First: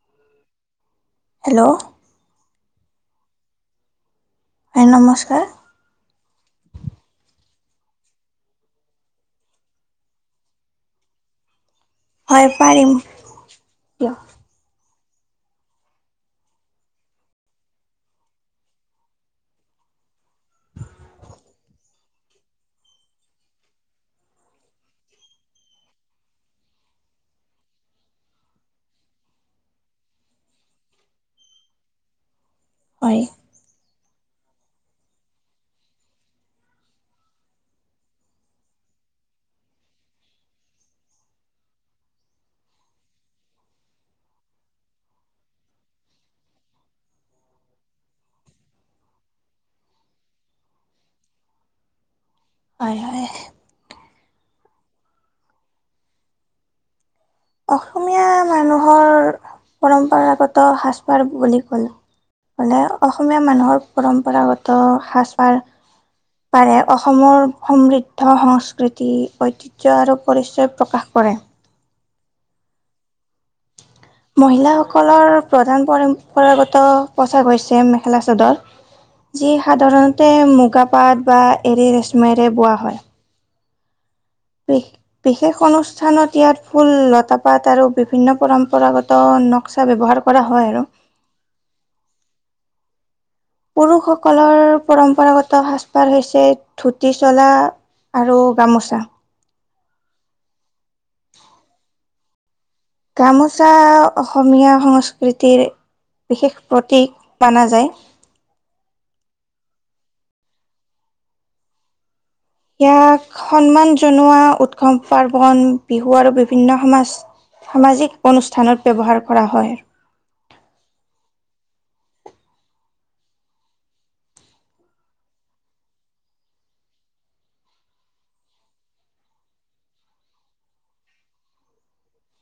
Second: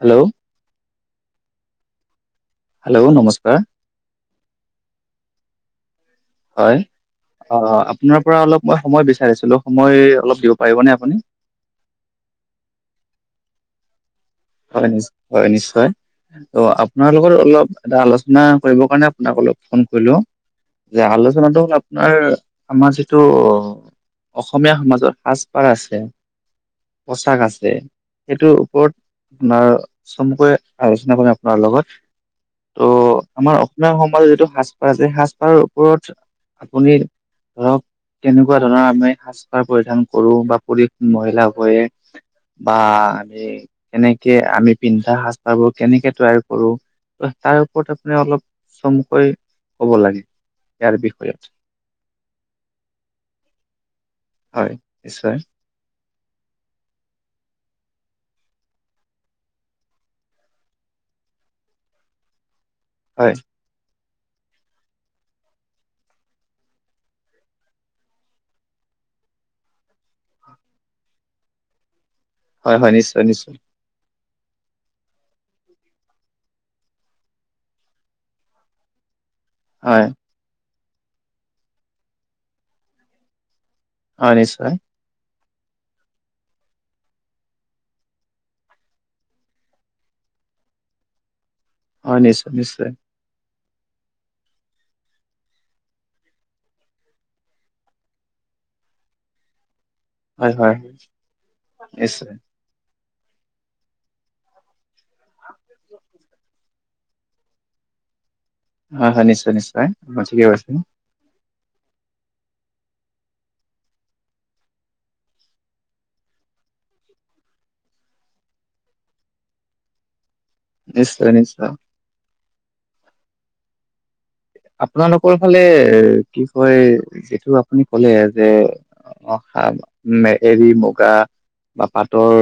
Hello. Hello. Hello নমস্কাৰ। হয় নমস্কাৰ। হয়। অ', আপোনাৰ পৰা অলপ মই সময় বিচাৰিছিলো, সময় অলপ দিব পাৰিবনে আপুনি। হয় পাৰিম, কিয়? হয় নিশ্চয়, হয় নিশ্চয়। অ' আপোনাৰ লগত অলপ এটা আলোচনা কৰিব কাৰণে আপোনাক অলপ ফোন কৰিলোঁ। যে আলোচনাটো হ'ল, আপোনাৰ আমাৰ যিটো। অসমীয়া সমাজত সাজপাৰ আছে। পোচাক আছে, সেইটোৰ ওপৰত। বাৰু, চমুকৈ আলোচনা কৰিম আপোনাৰ লগত, ত হয় আমাৰ অসমীয়া সম। আমাৰ যিটো সাজপাৰ আছে, সাজপাৰৰ ওপৰত আপুনি ধৰক। কেনেকুৱা ধৰণৰ আমি সাজ পাৰ পৰিধান কৰো বা পুৰুষ মহিলা উভয়ে। বা আমি, কেনেকে আমি পিন্ধা সাজ পাৰ বোৰ কেনেকে তৈয়াৰ কৰো। তাৰ ওপৰত আপুনি অলপ চমুকৈ ক'ব লাগে। ইয়াৰ বিষয়ে। হায় হায়? হয়, নিশ্চয়। অসমীয়া মানুহৰ পৰম্পৰাগত সাজপাৰ বুলি ক'লে। ক'লে, হয় অসমীয়া মানুহৰ পৰম্পৰাগত সাজপাৰ। পাৰে অসমৰ সমৃদ্ধ, সংস্কৃতি, ঐতিহ্যয় আৰু পৰিচয় প্ৰকাশ। কৰে। হয়, হয়, নিশ্চয়, নিশ্চয়। মহিলাসকলৰ প্ৰধান পৰম্পৰাগত পোছাক হৈছে, মেখেলা চাদৰ। যি হয় সাধাৰণতে মুগা পাট বা এৰি ৰেশ্মাইৰে বোৱা হয়। হয়, নিছ বিশেষ অনুষ্ঠানত ইয়াত ফুল, লতা, পাত আৰু বিভিন্ন পৰম্পৰাগত নক্সা ব্যৱহাৰ কৰা হয়, আৰু। [inaudible] হয়, নিশ্চয়, নিশ্চয়। পুৰুষসকলৰ পৰম্পৰাগত সাজপাৰ হৈছে ধুতি, চলা। আৰু গামোচা। হয়, হয়, হয়, নিশ্চয়। গামোচা অসমীয়া সংস্কৃতিৰ বিশেষ প্ৰতীক মনা যায়। অ, হয়, হয়, নিশ্চয়, নিশ্চয় পই থিকে, কৈছ। ইয়াক সন্মান জনোৱা উৎসৱ পাৰ্বন বিহু আৰু বিভিন্ন সমাজ সামাজিক অনুষ্ঠানত ব্যৱহাৰ কৰা হয়। নিশ্চয়, নিশ্চয়। আপোনালোকৰ ফালে কি কয়, যিটো আপুনি কলে যে। হ, মে, এৰি মুগা বা পাতৰ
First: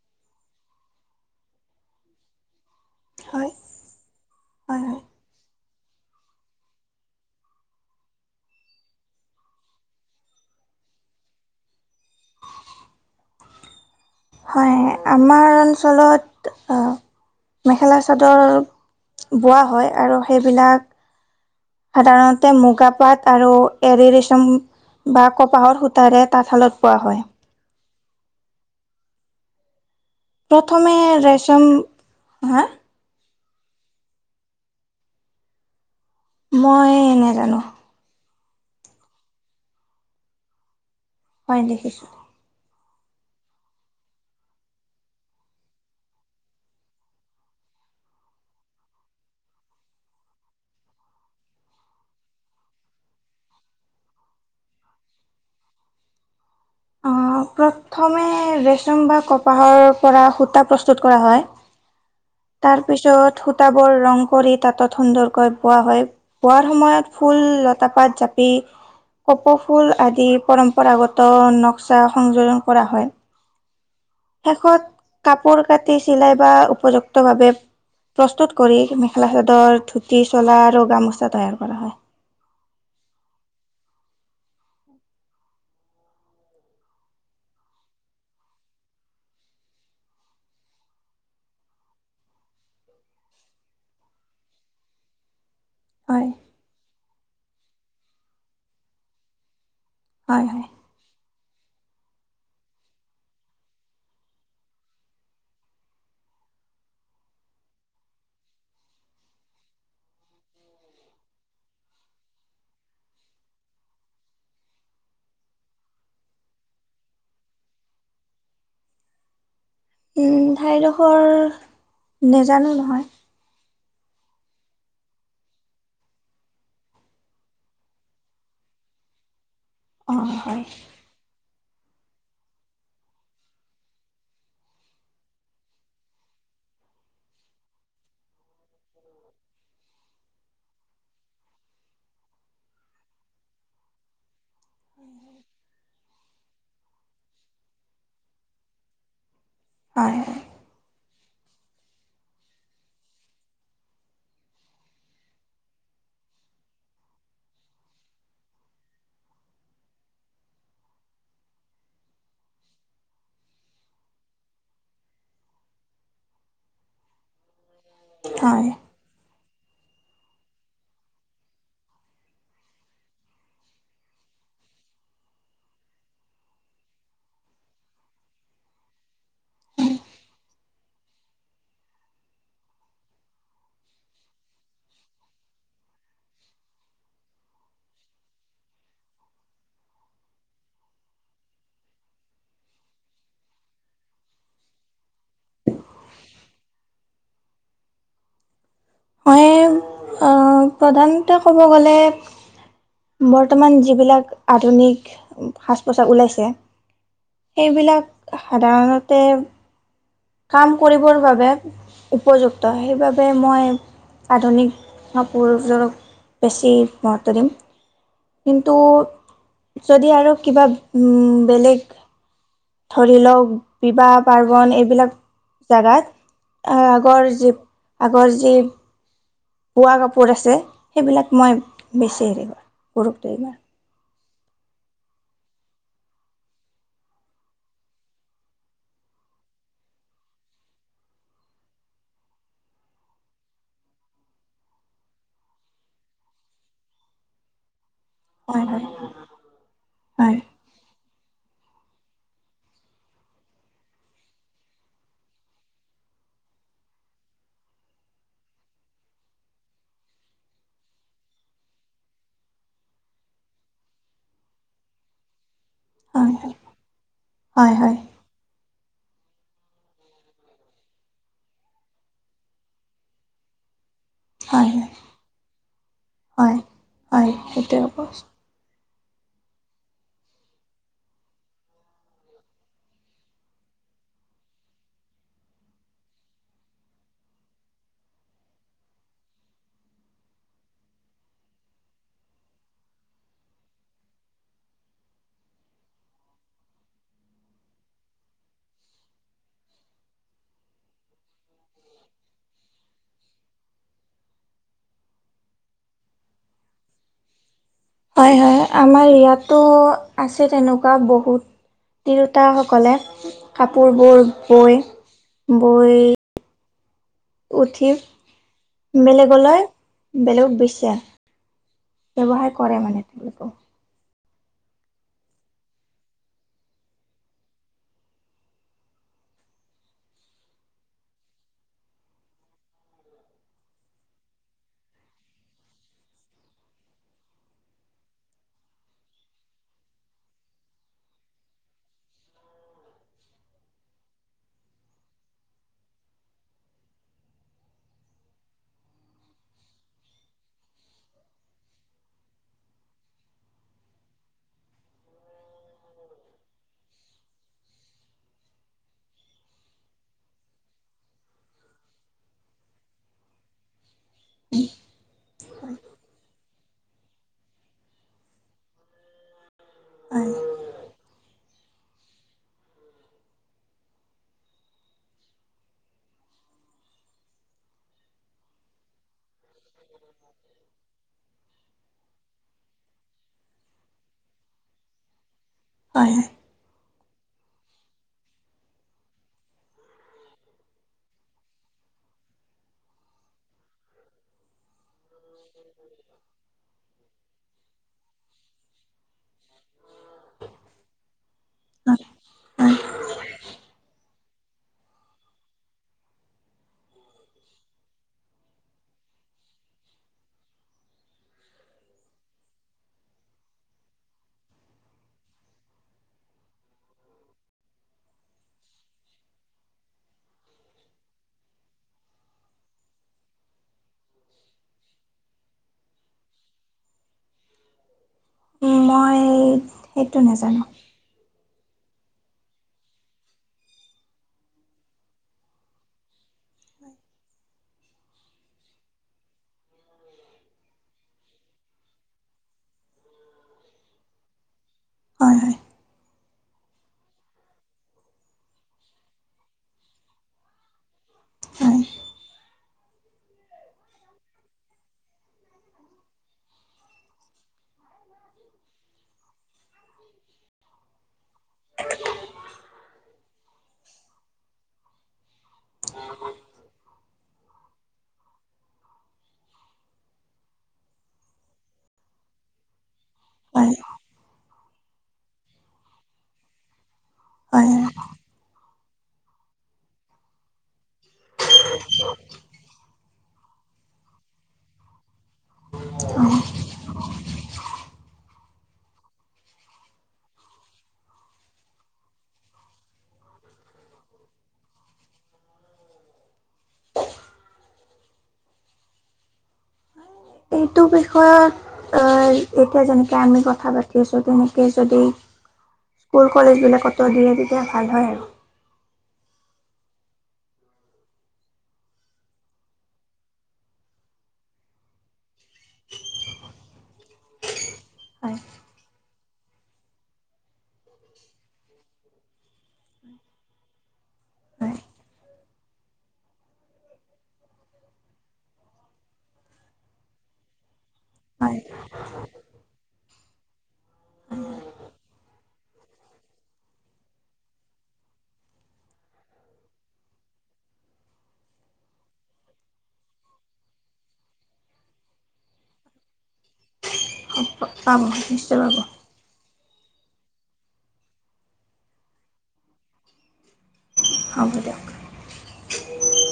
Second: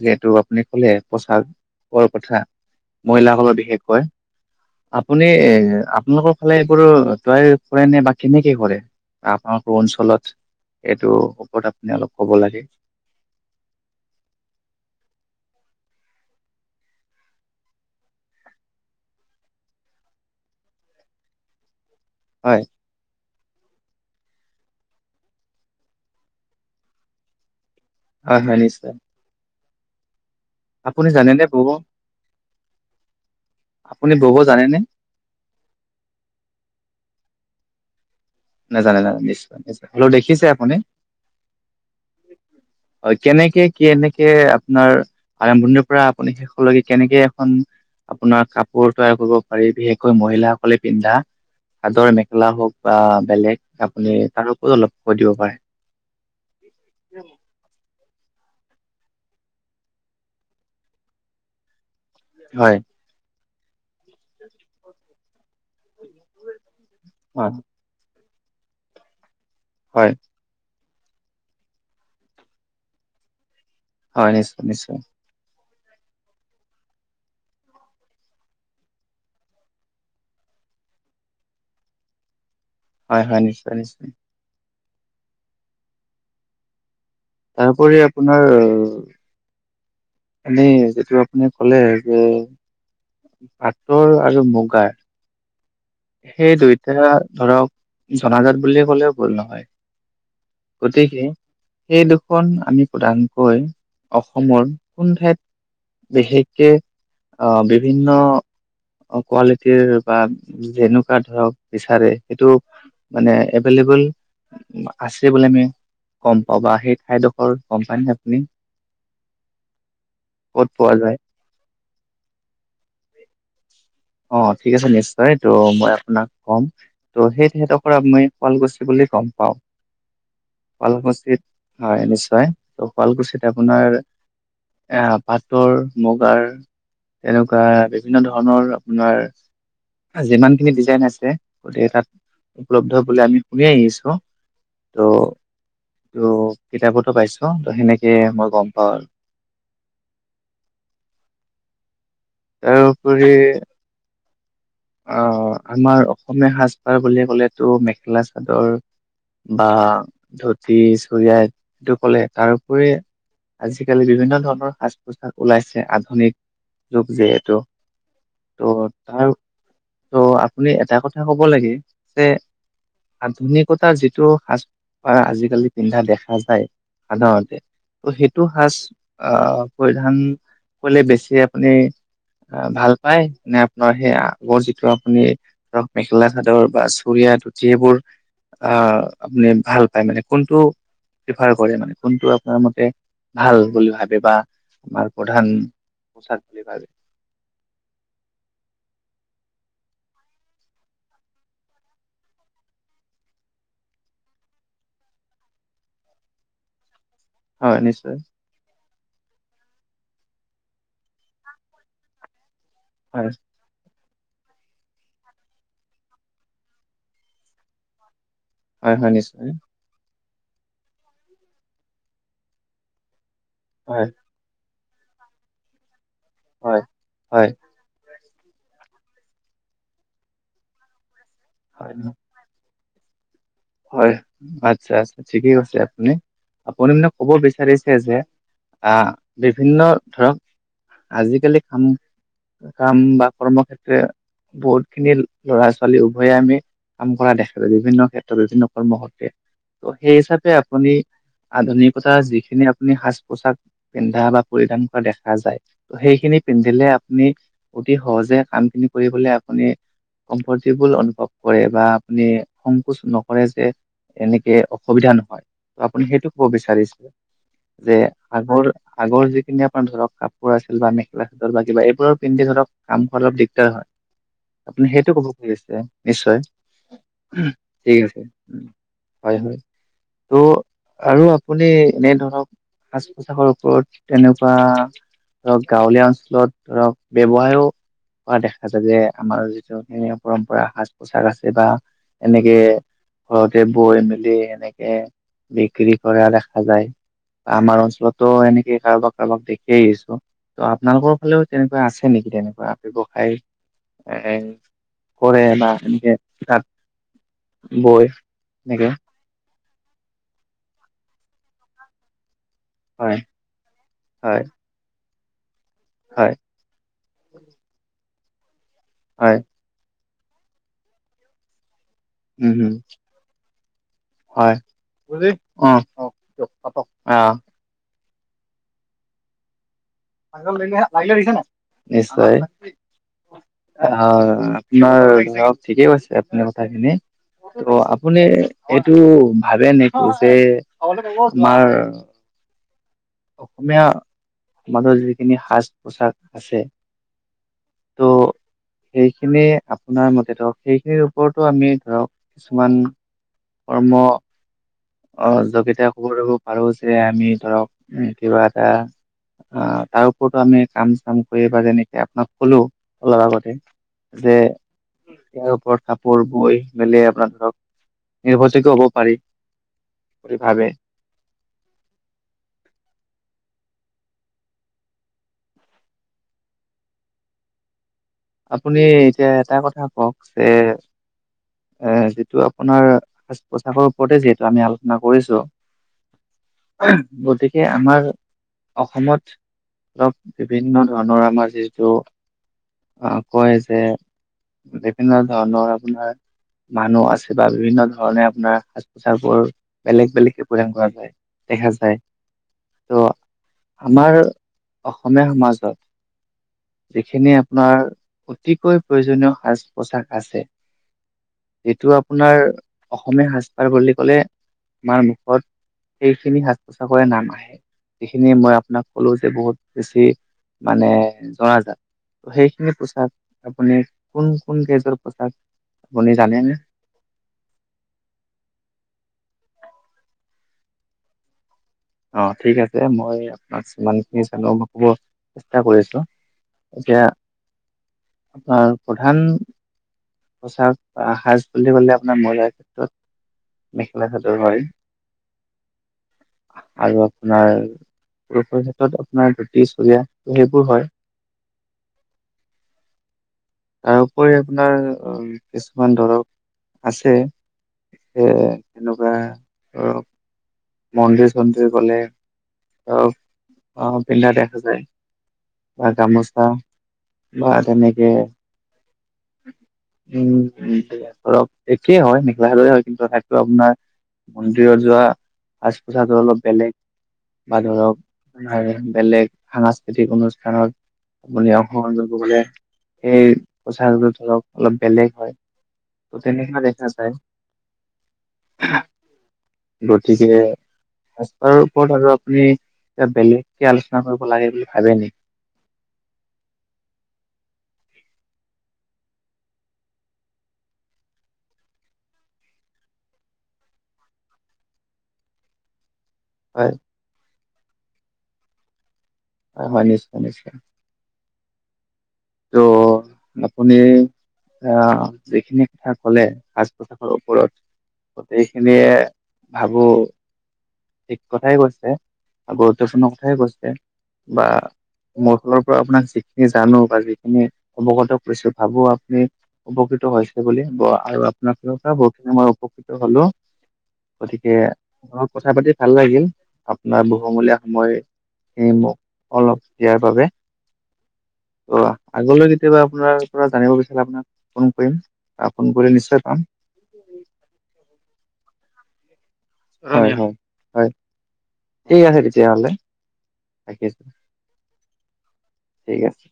যিহেতু, আপুনি কলে পোচাকৰ কথা। হয় মহিলাসকলৰ বিশেষকৈ হয় হয় আপুনি এ, আপোনালোকৰ ফালে এইবোৰ তয়াৰ কৰে, নে, বা কেনেকে কৰে আপোনাৰ। এইটো ওপৰত আপুনি অলপ ক'ব লাগে। হয়, আমাৰ অঞ্চলত। মেখেলা চাদৰ বোৱা হয় আৰু সেইবিলাক। সাধাৰণতে হয় মুগা, পাট আৰু এৰি বা কপাহৰ সূতাৰে তাঁতশালত বোৱা হয়। [inaudible] প্ৰথমে আপুনি জানেনে বব ৰেচম হা? আপুনি বব জানেনে? মই নাজানো। নাজানে, নানে, নিশ্চয়, নিশ্চয়, হলেও দেখিছে আপুনি? হয়, দেখিছো। হয়, কেনেকে কি কেনেকে আপোনাৰ আৰম্ভণিৰ পৰা আপুনি শেষলৈকে কেনেকে এখন। আপ চাদৰ মেখেলা হওক বা বেলেগ আপুনি তাৰ পৰত অলপ কৈ দিব পাৰে। অ, প্ৰথমে পৰা কপাহৰ পৰা সূতা প্ৰস্তুত কৰা হয়। হয় ত, বোৰ ৰং কৰি তাঁত সুন্দৰকৈ বোৱা হয়। বোৱাৰ সময়ত ফুল হয় লতাপাত জাপ। কপৌ ফুল হয় আদি পৰম্প পৰাগত নক্সা সংযোজন কৰা হয়। হয়, নিশ্চয়, শেষত নিশ্চয়। কাপোৰ কাটি চিলাই বা উপযুক্ত ভাৱে। প্ৰস্তুত কৰি মেখেলা চাদৰ ধূতি চ হয়, হয় নিশ্চয়, নিশ্চয়। তাৰোপৰি আপোনাৰ এনেই যিটো আপুনি কলে যে পাটৰ আৰু মুগাৰ হয় সেই দুইটা ধৰক জনাজাত বুলি কলেও ভূল নহয় হয় হয়। গতিকে। সেই দুখন আমি প্ৰধানকৈ অসমৰ কোন ঠাইত। বিশেষকে আহ বিভিন্ন। কোৱালিটিৰ বা যেনেকুৱা ধৰক বিচাৰে সেইটো। মানে এভেইলেবল আছে বুলি আমি। গ'ম পাব বা সেই ঠাইডোখৰ গ'ম পানে আপুনি। উম, ক'ত পোৱা যায় ঠাইডোখৰ নাজানো নহয়। অ'থিক আছে নিশ্বয় টো মই আপোনাক কম সেই ঠাই ডোখৰত আপুনি শুৱালকুছি বুলি গ'ম পাওঁক অ হয় হয় শুৱালকুচিত। হয় নিশ্চয়, ত, শুৱালকুছিত আপোনাৰ। এ পাটৰ, মুগাৰ বিভিন্ন ধৰণৰ। আপোনাৰ। যিমানখিনি ডিজাইন আছে, গতিকে তাত উপলব্ধ বুলি আমি শুনি আহিছো। ত' ত কিতাপতো পাইছো ত' সেনেকে মই গ'ম পাওঁ আৰু। হয়। তাৰওপৰি। আহ আমাৰ অসমীয়া সাজ পাৰ বুলি ক'লেতো মেখেলা, চাদৰ। বা ধুতি চৰিয়া সেইটো ক'লে তাৰ উপৰিও পৰি। আজিকালি বিভিন্ন ধৰণৰ সাজ পোছাক ওলাইছে আধুনিক যুগ যিহেতু। [unintelligible] ত' আপুনি এটা কথা ক'ব লাগে যে। আধুনিকতাৰ যিটো সাজ পাৰ আজিকালি পিন্ধা দেখা যায়। সাধাৰণতে। ত' সেইটো সাজ আহ পৰিধান কৰিলে বেছি আপুনি। অ' ভাল পাই নে আপোনাৰ সেইয়া। লগৰ যিটো আপুনি ধৰক মেখেলা-চাদৰ বা চৰিয়া ধুতি সেইবোৰ অহ' আপুনি ভাল পায় মানে, কোনটো প্ৰিফাৰ কৰে মানে কোনটো আপোনাৰ মতে ভাল বুলি ভাবে বা আমাৰ প্ৰধান। প্ৰচাদ বুলি ভাবে। মই প্ৰধানতে ক'ব গ'লে। বৰ্তমান যিবিলাক আধুনিক সাজ-পোছাক ওলাইছে। হয় নিশ্চয় সেইবিলাক সাধাৰণত। তে কাম কৰিবৰ বাবে উপযুক্ত হয় সেইবাবে মই। আধুনিকোৰক বেছি মহত্ব দিম। কিন্তু, হয় হয় নিশ্চয় যদি আৰু কিবা বেলেগ ধৰি লওক হয় বিবাহ বাৰবন বিলাক যেগাত হয় আগৰ হয় যি আগৰ যি বোৱা কাপোৰ আছে, সেইবিলাক মই হয় বেছি হেৰি গুৰুত্ব দিওঁ। হয়, আচ্ছা, আচ্ছা, ঠিকে কৈছে, আপুনি আপুনি মানে ক'ব বিচাৰিছে যে। অহ' বিভিন্ন ধৰক আজিকালি কাম। কাম বা কৰ্মক্ষেতে। বহুত খিনি ল'ৰা ছোৱালী উভয়ে আমি কাম কৰা দেখা যায় বিভিন্ন ক্ষেত্ৰত। বিভিন্ন হয় হয় কৰ্ম সূত্ৰে সেই হয় হিচাপে আপুনি। আধুনিকতাৰ যিখিনি আপুনি সাজ পোছাক পিন্ধা বা পৰিধান কৰা দেখা যায়, ত সেই সেইখিনি পিন্ধিলে আপুনি অতি সহজে কাম খিনি কৰিবলে আপুনি। কমফৰ্টেবল অনুভৱ কৰে বা আপুনি সংকোচ নকৰে যে এনেকে অসুবিধা নহয়। ত, আপুনি সেইটো হয় ক'ব হয় বিচাৰিছে হয় যে হয় আগৰ আগৰ যিখিনি আপোনাৰ ধৰক কাপোৰ আছিল বা মেখেলা-চাদৰ বা কিবা এইবোৰৰ পিন্ধি ধৰক কাম কৰা দিগদাৰ হয়। হয় হয় আপুনি সেইটো ক'ব খুজিছে নিশ্চয়। হয় হয় সেইটোৱে ঠিক হ'ব আছে। হয় হয়। ত' আৰু আপুনি এনে ধৰক সাজ-পোছাকৰ ওপৰত তেনেকুৱা ধৰক গাঁৱলীয়া অঞ্চলত ধৰক ব্যৱহাৰো পোৱা দেখা যায়, যে আমাৰ যিটো পৰম্পৰা সাজ-পোছাক আছে বা এনেকে ঘৰতে বৈ মেলি এনেকে বিক্ৰী কৰা দেখা যায়। আমাৰ অঞ্চলতো এনেকে কাৰোবাক কাৰোবাক দেখিয় আহিছো। ত' আপোনালোকৰ ফালেও তেনেকুৱা আছে নেকি? তেনেকুৱা ব্যৱসায় এ কৰে বা এনেকে তাত বৈ হয় হয় এনেকে আমাৰ ইয়াতো আছে তেনেকুৱা বহুত তিৰতাসকলে হয় কাপোৰবোৰ হয় বৈ বৈ হয় উঠি হয় বেলেগলৈ বেলেগত বছে উম ব্যৱসায় হম কৰে মানে তেওঁলোকে। হয়- অ অ দিয় [unintelligible] অ নিশ্চয়। আহ আপোনাৰ ঠিকেই কৈছে আপাৰ কথাখিনি। ত' আপুনি এইটো ভাবে নেকি যে তোমাৰ অসমীয়া সমাজৰ যিখিনি সাজ-পোছাক আছে, তো সেইখিনি আপোনাৰ মতে ধৰক, সেইখিনিৰ ওপৰতো আমি ধৰক কিছুমান কৰ্ম সহযোগিতাই [unintelligible] পাৰো যে আমি ধৰক উম কিবা এটা আহ তাৰ ওপৰতো আমি কাম-চাম কৰি বা যেনেকে আপোনাক কলো অলপ আগতে, যে ইয়াৰ ওপৰত কাপোৰ বৈ মেলি আপোনাৰ ধৰক নিৰ্ভযোগ হ'ব পাৰি। হয় বুলি ভাবে। আপুনি এতিয়া এটা কথা কওক যে এ যিটো আপোনাৰ সাজ-পোছাকৰ ওপৰতে যিহেতু আমি আলোচনা কৰিছো। হয় হয়। গতিকে আমাৰ অসমত ধৰক বিভিন্ন ধৰণৰ আমাৰ যিটো অ কয় যে বিভিন্ন ধৰণৰ আপোনাৰ মানুহ আছে। বা বিভিন্ন ধৰণে আপোনাৰ সাজ-পোচাৰ বোৰ বেলেগ বেলেগকে পৰিধান কৰা যায়। দেখা যায়। হয় হয় ত' আমাৰ অসমীয়া সমাজত যিখিনি আপোনাৰ অতিকৈ প্ৰয়োজনীয় সাজ-পোছাক আছে, যিটো আপোনাৰ অসমীয়া সাজ-পাৰ বুলি কলে আমাৰ মুখত সেইখিনি সাজ পোছাকৰে নাম আহে। যিখিনি মই আপোনাক ক'লো যে বহুত বেছি মানে জনাজাত, সেই পোচাক আপুনি, কোন কোন কেজৰ পোচাক আপুনি জানেনে? [inaudible] মই সেইটো নাজানো। অ ঠিক আছে। মই আপোনাক যিমানখিনি জানো কব চেষ্টা কৰিছো। এতিয়া আপোনাৰ প্ৰধান পোচাক সাজ বুলি কলে আপোনাৰ মই জনা ক্ষেত্ৰত মেখেলা-চাদৰ হয়। হয় হয়। [inaudible] আৰু আপোনাৰ পুৰুষৰ ক্ষেত্ৰত আপোনাৰ ধুতি-চৰিয়া সেইবোৰ হয়। হয় তাৰপৰি আপোনাৰ কিছুমান ধৰক আছে স, তেনেকুৱা ধৰক মন্দিৰ, চন্দিৰ গলে, আহ, আহ পিন্ধা দেখা যায়। বা, গামোচা বা তেনেকে। উম, ধৰপ একেই হয়, মেখেলা হ, হয়। কিন্তু টো, হয় আপোনাৰ মন্দিৰত যোৱা সাজ পোছাকটো অলপ বেলেগ। বা হয় ধৰক আোনাৰ বেলেগ সাংস্কৃতিক, অনুষ্ঠানত আপনি অ'। লে, সেই, পোচাক ধৰক অলপ বেলেগ হয়। হয় তেনে কা, দেখা চায় ব, ঠিক যে ৰাাৰৰ ওপৰত আৰু আপুনি ক বেলেগকে আলোচনা কৰিব লাগে বুলি ভাবে নেকি। [inaudible] এইটো বিষয়ত আহ, এতিয়া যেনেকে আমি কথা পাতি আছো তেনেকে যদি [inaudible] স্কুল হয়, কলেজবিলাকতো দিয়ে, তেতিয়া ভাল হয় আৰু। হয়, হয়, নিশ্চয়, নিশ্চয়। ত আপুনি আহ যিখিনি কথা কলে, সাজ, পোছাকৰ ওপৰত। হয় গোটেইখিনিয়ে ভাবো ঠিক কথাই কৈছে। আগতেখনৰ কথাই কৈছে বা হয় মোৰ ফালৰ পৰা আপোনাক যিখিনি জানো বা যিখিনি অৱগত কৰিছো ভাবো আপুনি অ'। টো হৈছে বুলি, ব। আৰু আপোনাৰ হয় ফ, পৰা বহুতখিনি মই উপকৃত হলো গতিকে কথা পাতি ভাল লাগিল, আপোনাৰ বহুমূলীয়া সময় এই মোক অলপ দিয়াৰ বাবে। ত, আগলৈ কেতিয়াবা আপোনাৰ পৰা জানিব বিচাৰে আপোনাক ফোন কৰিম। আহ, ফোন কৰি নিশ্চয় পাম। চাবাব হয়, হয়, হয়, ঠিক আছে, তেতিয়াহলে। ৰাখিছো হ'ব দিয়ক ঠিক আছে।